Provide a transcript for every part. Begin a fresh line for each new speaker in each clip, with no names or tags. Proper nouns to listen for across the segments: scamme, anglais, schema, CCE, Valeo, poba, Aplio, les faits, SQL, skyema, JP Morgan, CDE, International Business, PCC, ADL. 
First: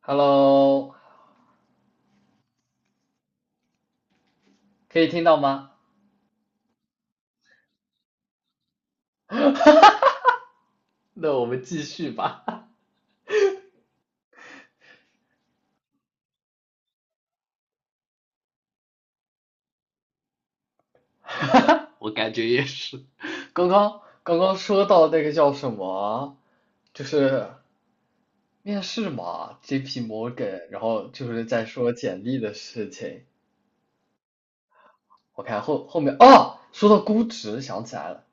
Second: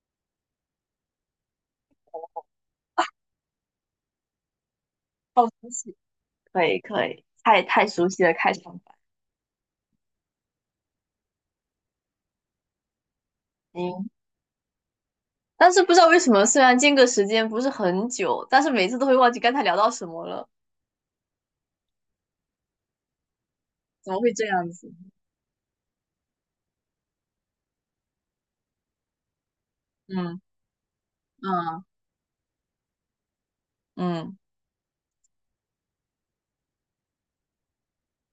Hello，可以听到
好
吗？
熟悉，可以可以，太熟悉了开场白
那我们继续吧。
应。但是不知道为什么，虽然间隔时间不是很久，但是每次都会忘记刚才聊到什么了，
我感觉也是。刚刚
怎么会
刚
这
刚
样
说
子？
到那个叫什么，就是面试嘛，JP
嗯
Morgan，然后就是在
嗯
说简历的事情。
嗯
我看后面啊，说到估值想起来了，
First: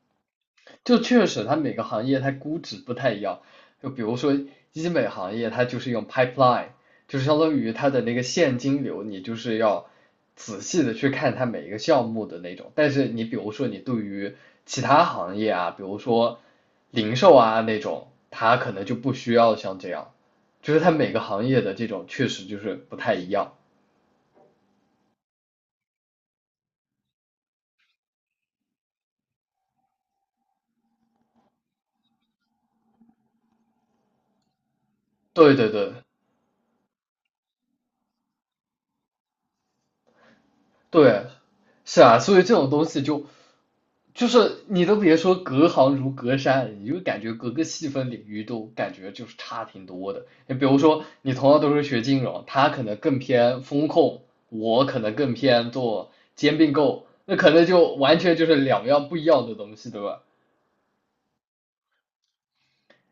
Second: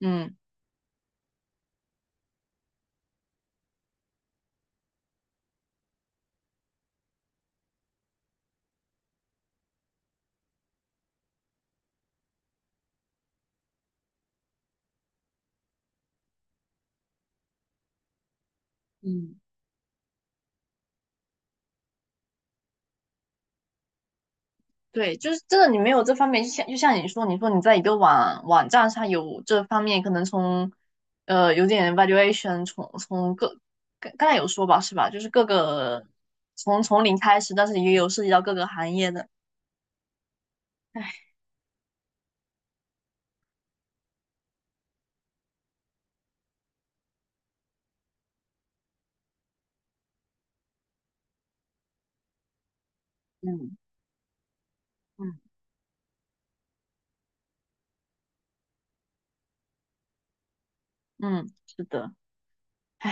嗯
就确实它每个行业它估值不太一样，就比如说医美行业，它就是用 pipeline，就是相当于它的那个现金流，你就是要仔细的去看它每一个项目的那种。但是你比如说你对于其他行业啊，比如说零售啊那种，它可能就不需
嗯，
要像这样，就是它每个行业的这种确实就是不太一样。
对，就是真的，你没有这方面，就像你说，你说你在一个网站上有这方面，可能从有点 valuation，从从各刚刚才有说吧，是吧？就是各
对对对
个从零开始，但是也有涉及到各个行业的，
对，
唉，
是啊，所以这种东西就是你都别说隔行如隔山，你就感觉各个细分领域都感觉就是差挺多的。你比如说，你同样都是学金融，他可能更偏
嗯。
风控，我可能更
嗯
偏做兼并购，那可能就完全就是两样不一样的东西，对吧？
嗯，是的，唉，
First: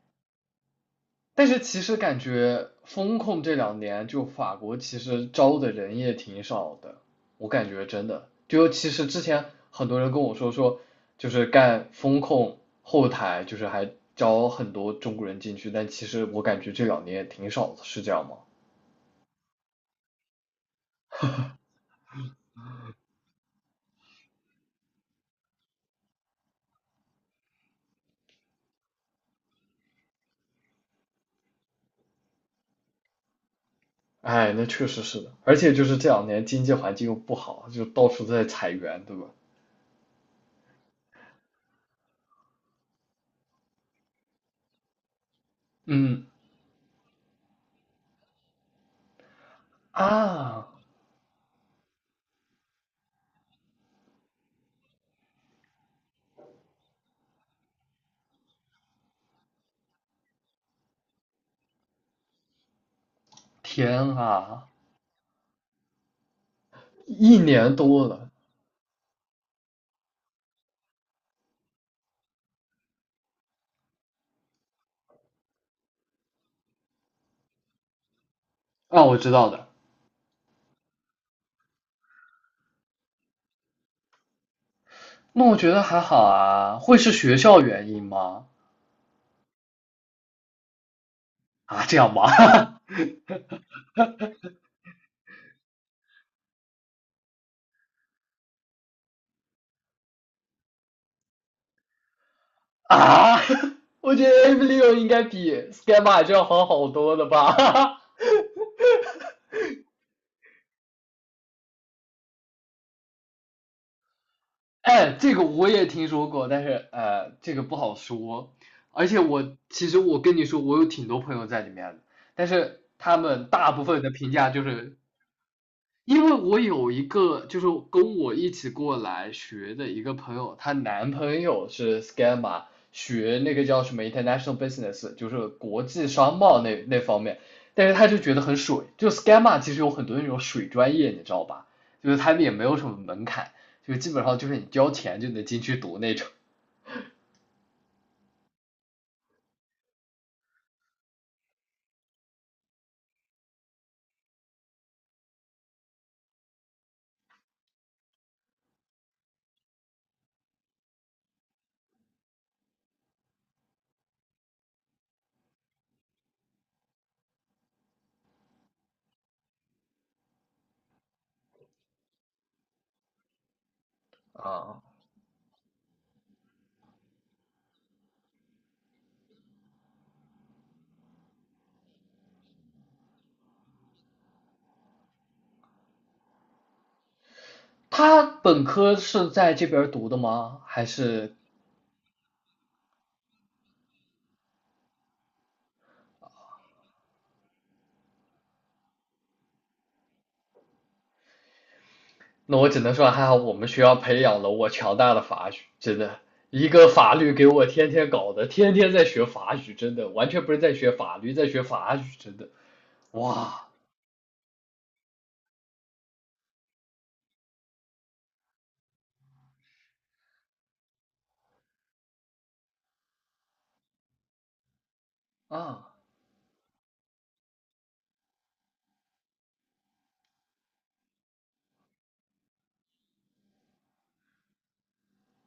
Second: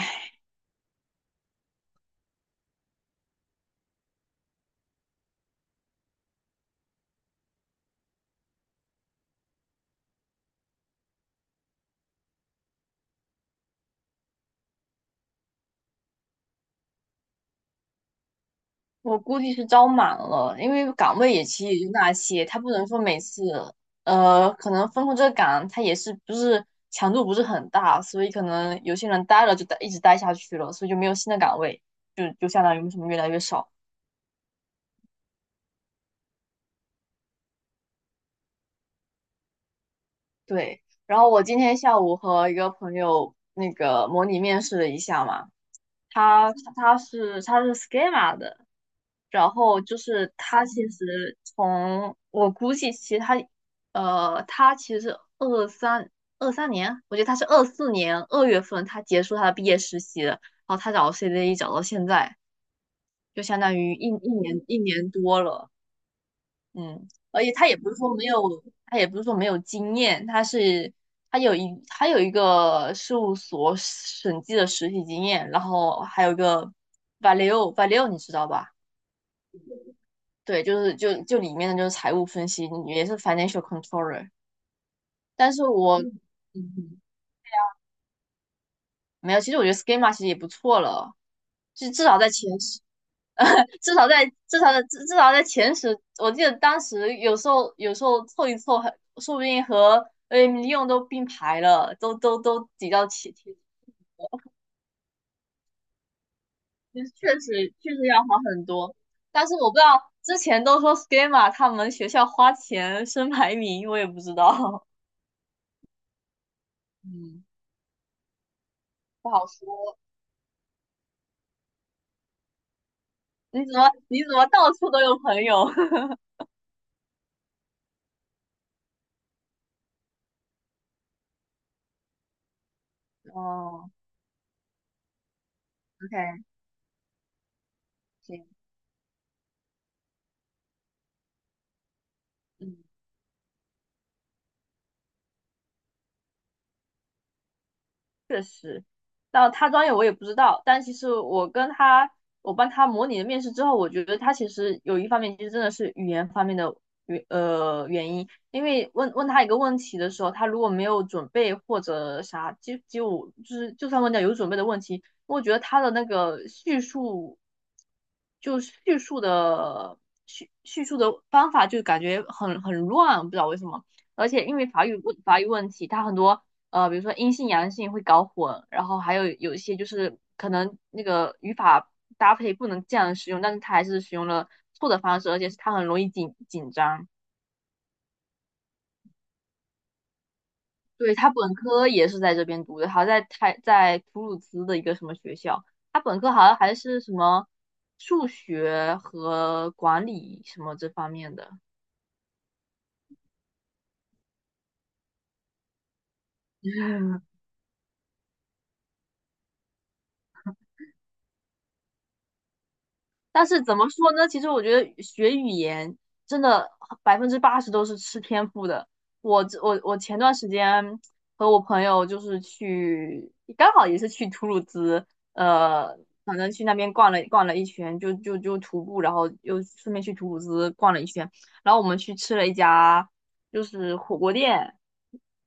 但是其实感觉风控这两年，就法国其实招的人也挺少的，我感觉真的，就其实之前很多人跟我说，就是干风控后台，就是还招很多中国人进去，但其实我感觉这两年也挺少的，是这样吗？
我估计是招满了，因为岗位也其实也就那些，他不能说每次，可能分控这个岗，他也是不是强度不是很大，所以可能有些人待了就待一直待下去了，所以就没有新的岗位，就相当于为什么越来越少。
哎，那确实是的，而且就是这两年经济环境又不好，就到处都在裁员，对吧？
对，然后我今天下午和一个朋友那个模拟面试了一下嘛，
嗯
他是 schema 的。然后就是他
啊，
其实从我估计，其实他他其实二三二三年，我觉得他是24年2月份他结束他的毕业实习的，然后他找 CDE 找到现在，就相当于
天啊，
一年多了，嗯，
一
而且他
年
也不是
多
说没
了。
有，他也不是说没有经验，他有一个事务所审计的实习经验，然后还有一个 Valeo 你知道吧？
啊，我知道的。
对，就是里面的就是财务分析，也是 financial controller。
那
但
我
是
觉得还
我
好
嗯
啊，会
嗯
是学校原因吗？
没有，其实我觉得 schema 其实也不错了，
啊，
就
这
至
样
少
吗？
在前十，至少在前十，我记得当时有时候凑一凑还，说不定和 AM 利用都并排了，都 挤到前
啊，
前，
我觉得 Aplio 应该比 s k y e m a 这要好好
就是
多了
确
吧？
实确实要好很多。但是我不知道之前都说 schema 他们学校花钱升排名，我也不知 道，
哎，这个我也听说过，但是
嗯，
这个不好说。而且
不好
我其实
说。
我跟你说，我有挺多朋友在里面的，但是他们
你
大
怎
部
么
分的
你
评
怎么
价就
到处
是
都有朋友？
因为我有一个就是跟我一起过来学的一个朋友，她男朋友是 s c a m m e
哦
学那个叫什么 International Business，就是国际商
，OK，
贸那方面，但是他就觉得
行，
很水，就 s c a m m e 其实有很多那种水专业，你知道吧？就是他们也没
嗯。
有什么门槛，就基本上就是你交钱就能进去读那种。
确实，那他专业我也不知道，但其实我跟他，我帮他模拟了面试之后，我觉得他其实有一方面其实真的是语言方面的原因，因为问他一个问题的时候，他如果没有准备或者啥，就算问到有准备的问题，我觉得他的那个叙述，就叙述的叙叙述的方法就感觉很乱，不知道为什么。而且因为
啊，
法语问题，他很多比如说阴性阳性会搞混，然后还有一些就是可能那个语法搭配不能这样使用，但是他还是使用了错的方式，而且是他很容易紧张。
他本科是在这边读的吗？还
对，他
是
本科也是在这边读的，好在他在图鲁兹的一个什么学校，他本科好像还是什么数学和管理什么这方面的。
那我只能说还好我们学校培养了我强大的法语，真的，一个法律 给我天天搞的，天天在学法语，真的，完全不是在学法律，在学法语，真的，
但是
哇，
怎么说呢？其实我觉得学语言真的80%都是吃天赋的。我前段时间和我朋友就是去，刚好也是去图鲁兹，
啊
呃，反正去那边逛了一圈，就徒步，然后又顺便去图鲁兹逛了一圈，然后我们去吃了一家就是火锅店，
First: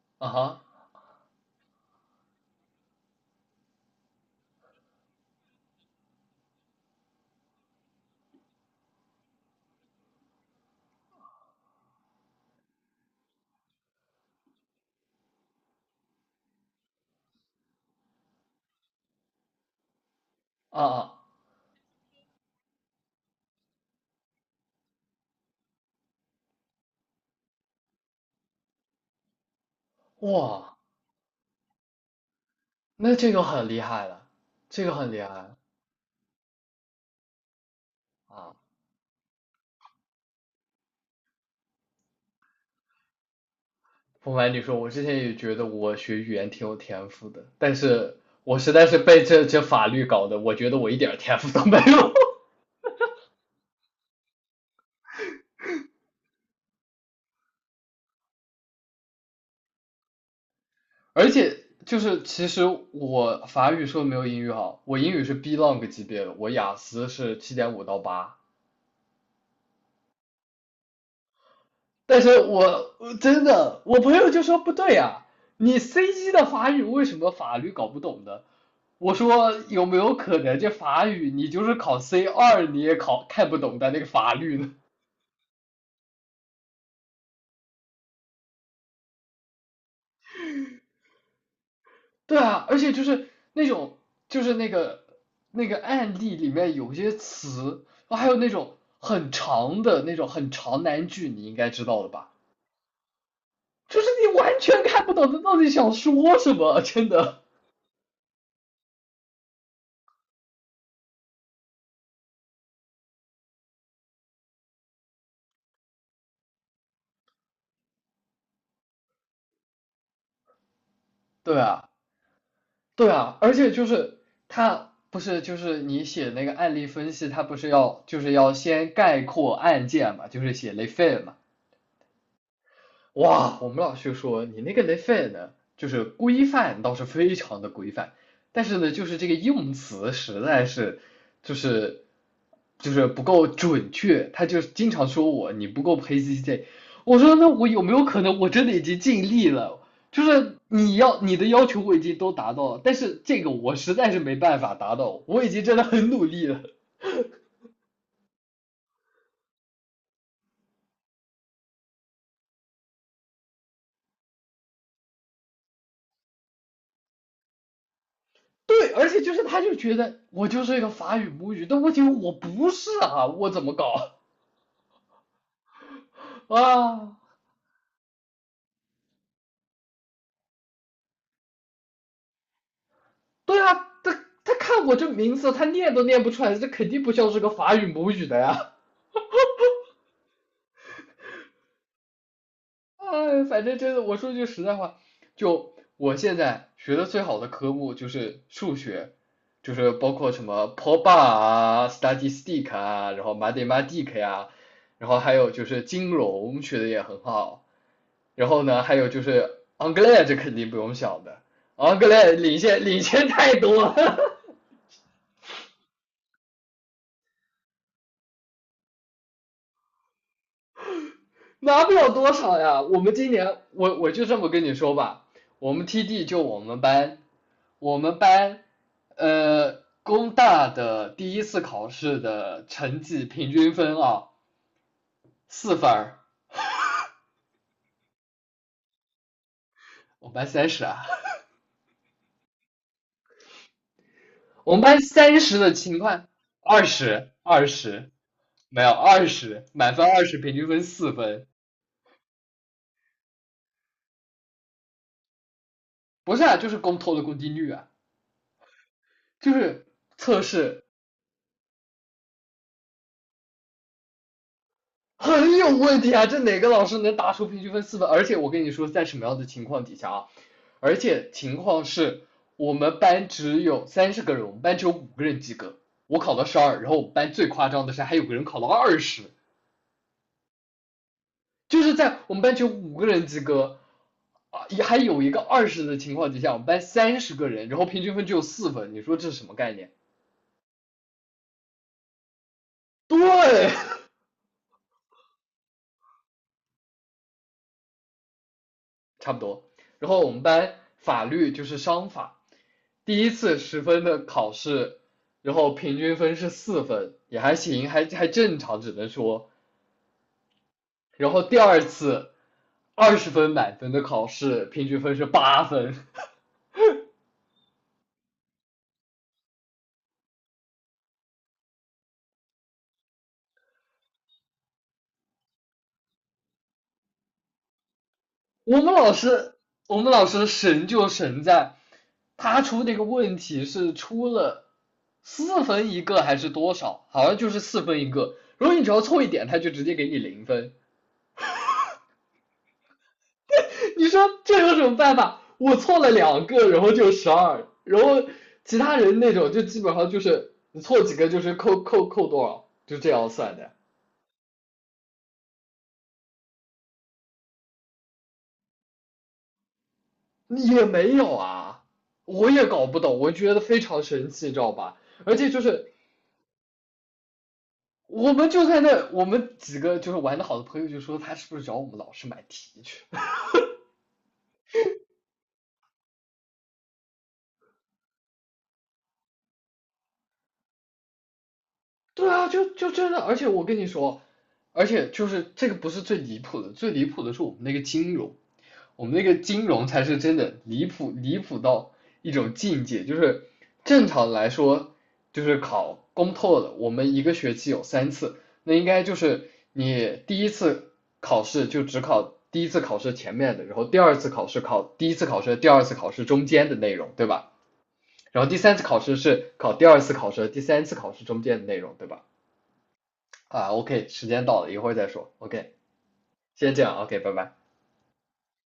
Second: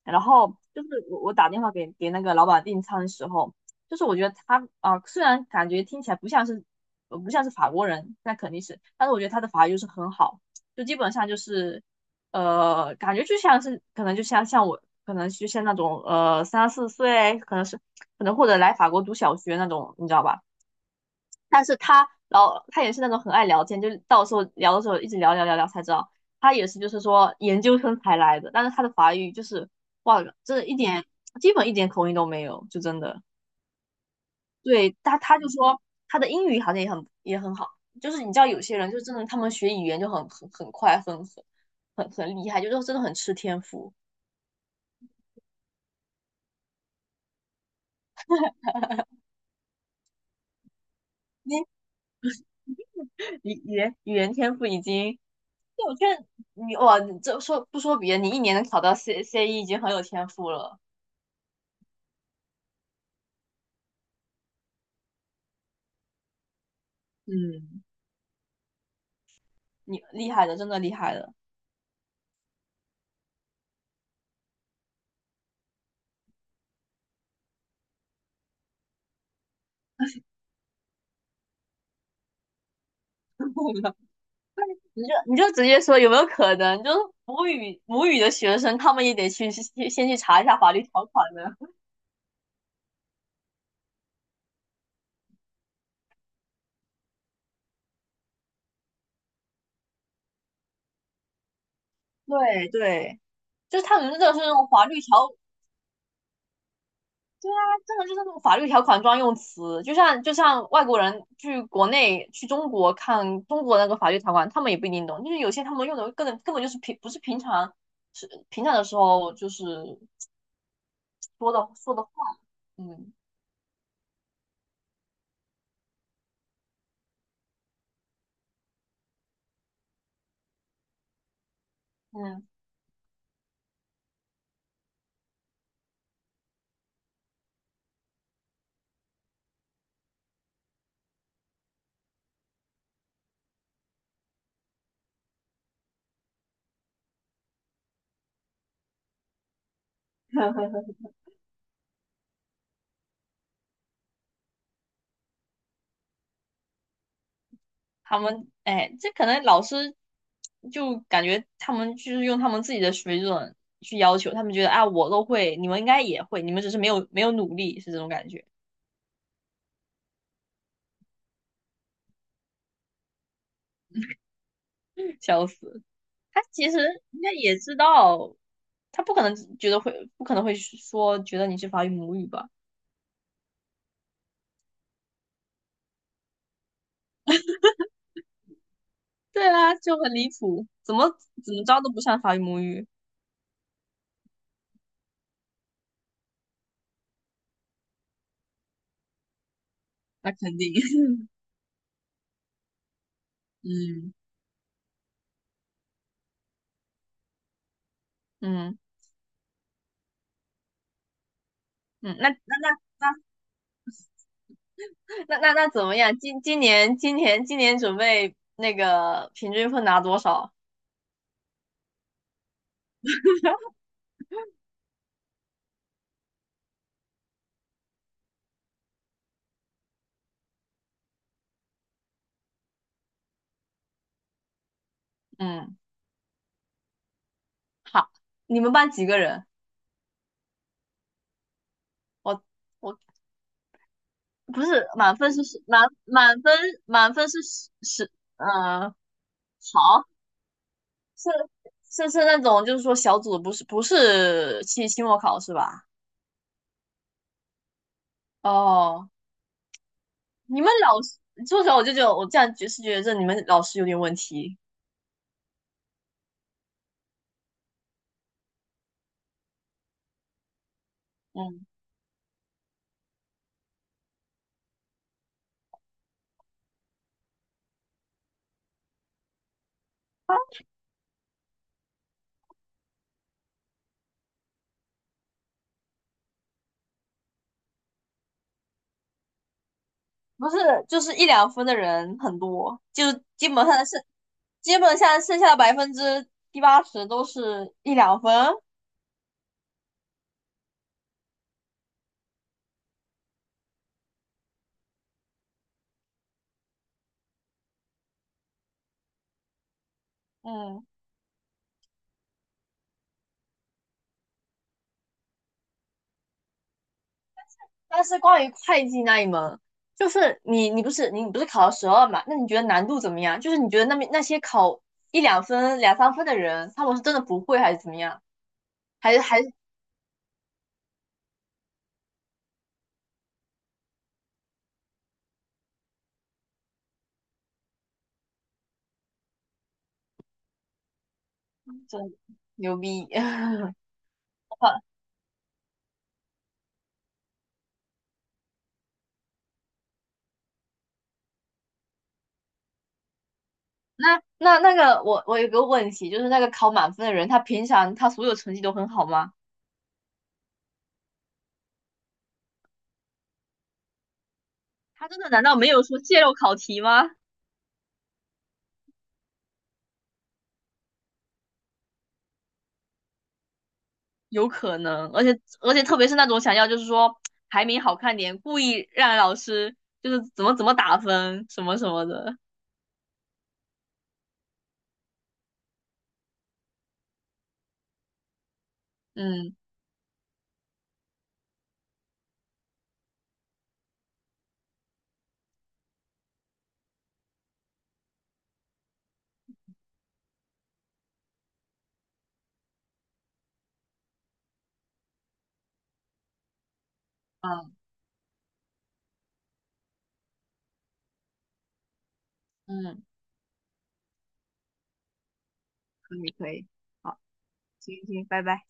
然
啊
后
哈
就是我打电话给那个老板订餐的时候。就是我觉得他啊、虽然感觉听起来不像是呃不像是法国人，那肯定是，但是我觉得他的法语就是很好，就基本上就是感觉就像是可能就像我可能就像那种3、4岁，可能或者来法国读小学那种，你知道吧？
啊啊
但是他也是那种很爱聊天，就是到时候聊的时候一直聊聊聊聊才知道。他也是就是说研究生才来的，但是他的法语就是哇，真的
哇，
一点口音都没有，就真
那
的。
这个很厉害了，这个
对
很
他，
厉害
他就
了。
说他的英语好像也很好，就是你知道
啊，
有些人就真的他们学语言就很快，很厉害，就是真的很吃天赋。
不瞒你说，我之前也觉得我学语言挺有天赋的，但是我实在是被这法律搞的，我觉得我一点儿天赋都
你
没有。
语言天赋已经，就我觉得你哇，你这说不说别的，你一年能考到 CCE 已经很有天赋了。
而且就是其实我法语说的没有英语好，我英语是 B long 级别的，我雅思是七点
嗯，
五到八，
你厉害的，真的厉害的。
但是我真的朋友就说不对呀、啊你 C 一的法语为什么法律搞不懂呢？我说有没有可能这法语你就是考 C 二你也考看不懂的 那个法律呢？
你就直接说有没有可能，就是母语的学生，他们也得去先去查一下法律条款呢。
对啊，而且就是那种，就是那个案例里面有些词，还有那种很长的那种很长难句，你应该知道的 吧？
对对。就是他
就是
们真的
你
是那
完
种
全
法律
看不
条，
懂他到底想说什么，真的。
他真的就是那种法律条款专用词，就像外国人去去中国看中国那个法律条款，他们也不一定懂，就是有些他们用的根本就是平不是平常是平常的时候就是说
对
的
啊，
说的话，
对
嗯
啊，而且就是他不是就是你写那个案例分析，他不是要就是要先概括案件嘛，就是写 les faits 嘛，
嗯，
哇，我们老师说你那个雷费呢，就是规范倒是非常的规范，但是呢，就是这个用词实在是，就是就是不够准确，他就经常说我你不够 PCC，我说那我有没有可能我真的已经尽力了？就是你 要你的要求我已经都达到了，但是这个我实在是没办法达到，我已经真的很努力了。
他们哎，这可能老师就感觉他们就是用他们自己的水准去要求，他们觉得啊我都会，你们应该也会，你们只是没有努力，是这种感觉，
对，而且就是他就觉得我就是一个法语母语，但问题我不是啊，我怎么搞？
笑死。他其实
啊，
应该也知道，他不可能觉得会，不可能会说觉得你是法语母语吧？
对啊，他看我这名字，他念都念不出来，这肯定不像是个法语母语的呀。
对啊，就很离谱，怎么着都不像法语母语，
哎，反正真的，我说句实在话，就我现在学的最好的科目就是数学，就是包括
那
什
肯
么
定，
p o b a 啊、statistic 啊，然后
嗯
mathematic 呀、啊然后还有就是金融学的也很好，然后
嗯
呢，还有就是 anglais 这肯定不用想的
嗯，那
，anglais
那
领
那
先领
那
先太多了。
那那那怎么样？今年准备那个平均分拿多少？
拿不了多少呀。我们今年，我就这么跟你说吧，我们 TD 就我们班，我们班，工大的第一次考试的成绩平均分啊，四
嗯，
分儿，
好，你们班几个人？
我们班三十啊，
我我不
我们
是
班
满分
三
是
十
十
的情况，二
满分
十，
是
二
十
十，
十，
没有
嗯、
二十，满
好。
分二十，平均分四
是
分，
是是那种，就是说小组的不是期末考是吧？
不是啊，就是公投的公定率啊，
哦，
就是测
你们
试。
老师，说实话，我就觉得我这样觉得这你们老师有点问题。
很有问题啊！这哪个老师能打出平均分四分？而且我跟你说，在什么样的情况底下啊？而且情
嗯，
况是我们班只有三十个人，我们班只有五个人及格，我考了十二，然后我们班最夸张的是还有个人考了二十，就是在我们班只有五个人及格，啊，也还有一个二十的情况底下，我们班三十个人，然后平均分只有四分，你说这是什么概念？
不是，就是一两分的人很多，就基本
对。
上剩，基本上剩下的70%到80%都是一两分。
差不多。然后我们班法律就是商法，第一次十分的考试，然后平均分是四分，也还行，还正常，只能说。
嗯。
然后第二次20分满分的考试，平均分是8分。
但是关于会计那一门，就是你不是考了12嘛？那你觉得难度怎么样？就是你觉得那边那些考一两分、两三分的人，他们是真的不会还是怎么样？
我们老
还是还
师，
是
我们老师神就神在，他出那个问题是出了四分一个还是多少？好像就是四分一个。如果你只要错一点，他就直接给你零分。
真牛逼？
你说这
好，
有什么办法？我错了2个，然后就十二，然后其他人那种就基本上就是你错几个就是扣多少，就这样算的。
那个我有个问题，就是那个考满分的人，他平常他所有成绩都很好吗？
也没有啊，我也搞不懂，我觉得非常神奇，知道吧？
他真的
而
难
且
道
就
没有
是
说泄露考题吗？
我们就在那，我们几个就是玩的好的朋友就说他是不是找我们老师买题去？
有可能，而且特别是那种想要就是说排名好看点，故意让老师就是怎么打分什么什么
对
的。
啊，就真的，而且我跟你说，而且就是这个不是最离谱的，最离谱的是我们那个金融，我们那个
嗯
金融才是真的离谱，离谱到一种境界，就是正常来说，就是考公透的，我们一个学期有三次，那应该就是你第一次考试就只考第一次考试前面的，然后第二次考试考第一次考试、第二次考试中间的内容，对吧？
嗯
然后第三次考试是考第二次考试、第三次考试中间的内容，对吧？
嗯，
啊，OK，时间到了，一会儿再说。OK，
可以可以，
先这样
好，
，OK，拜拜。
行行，拜拜。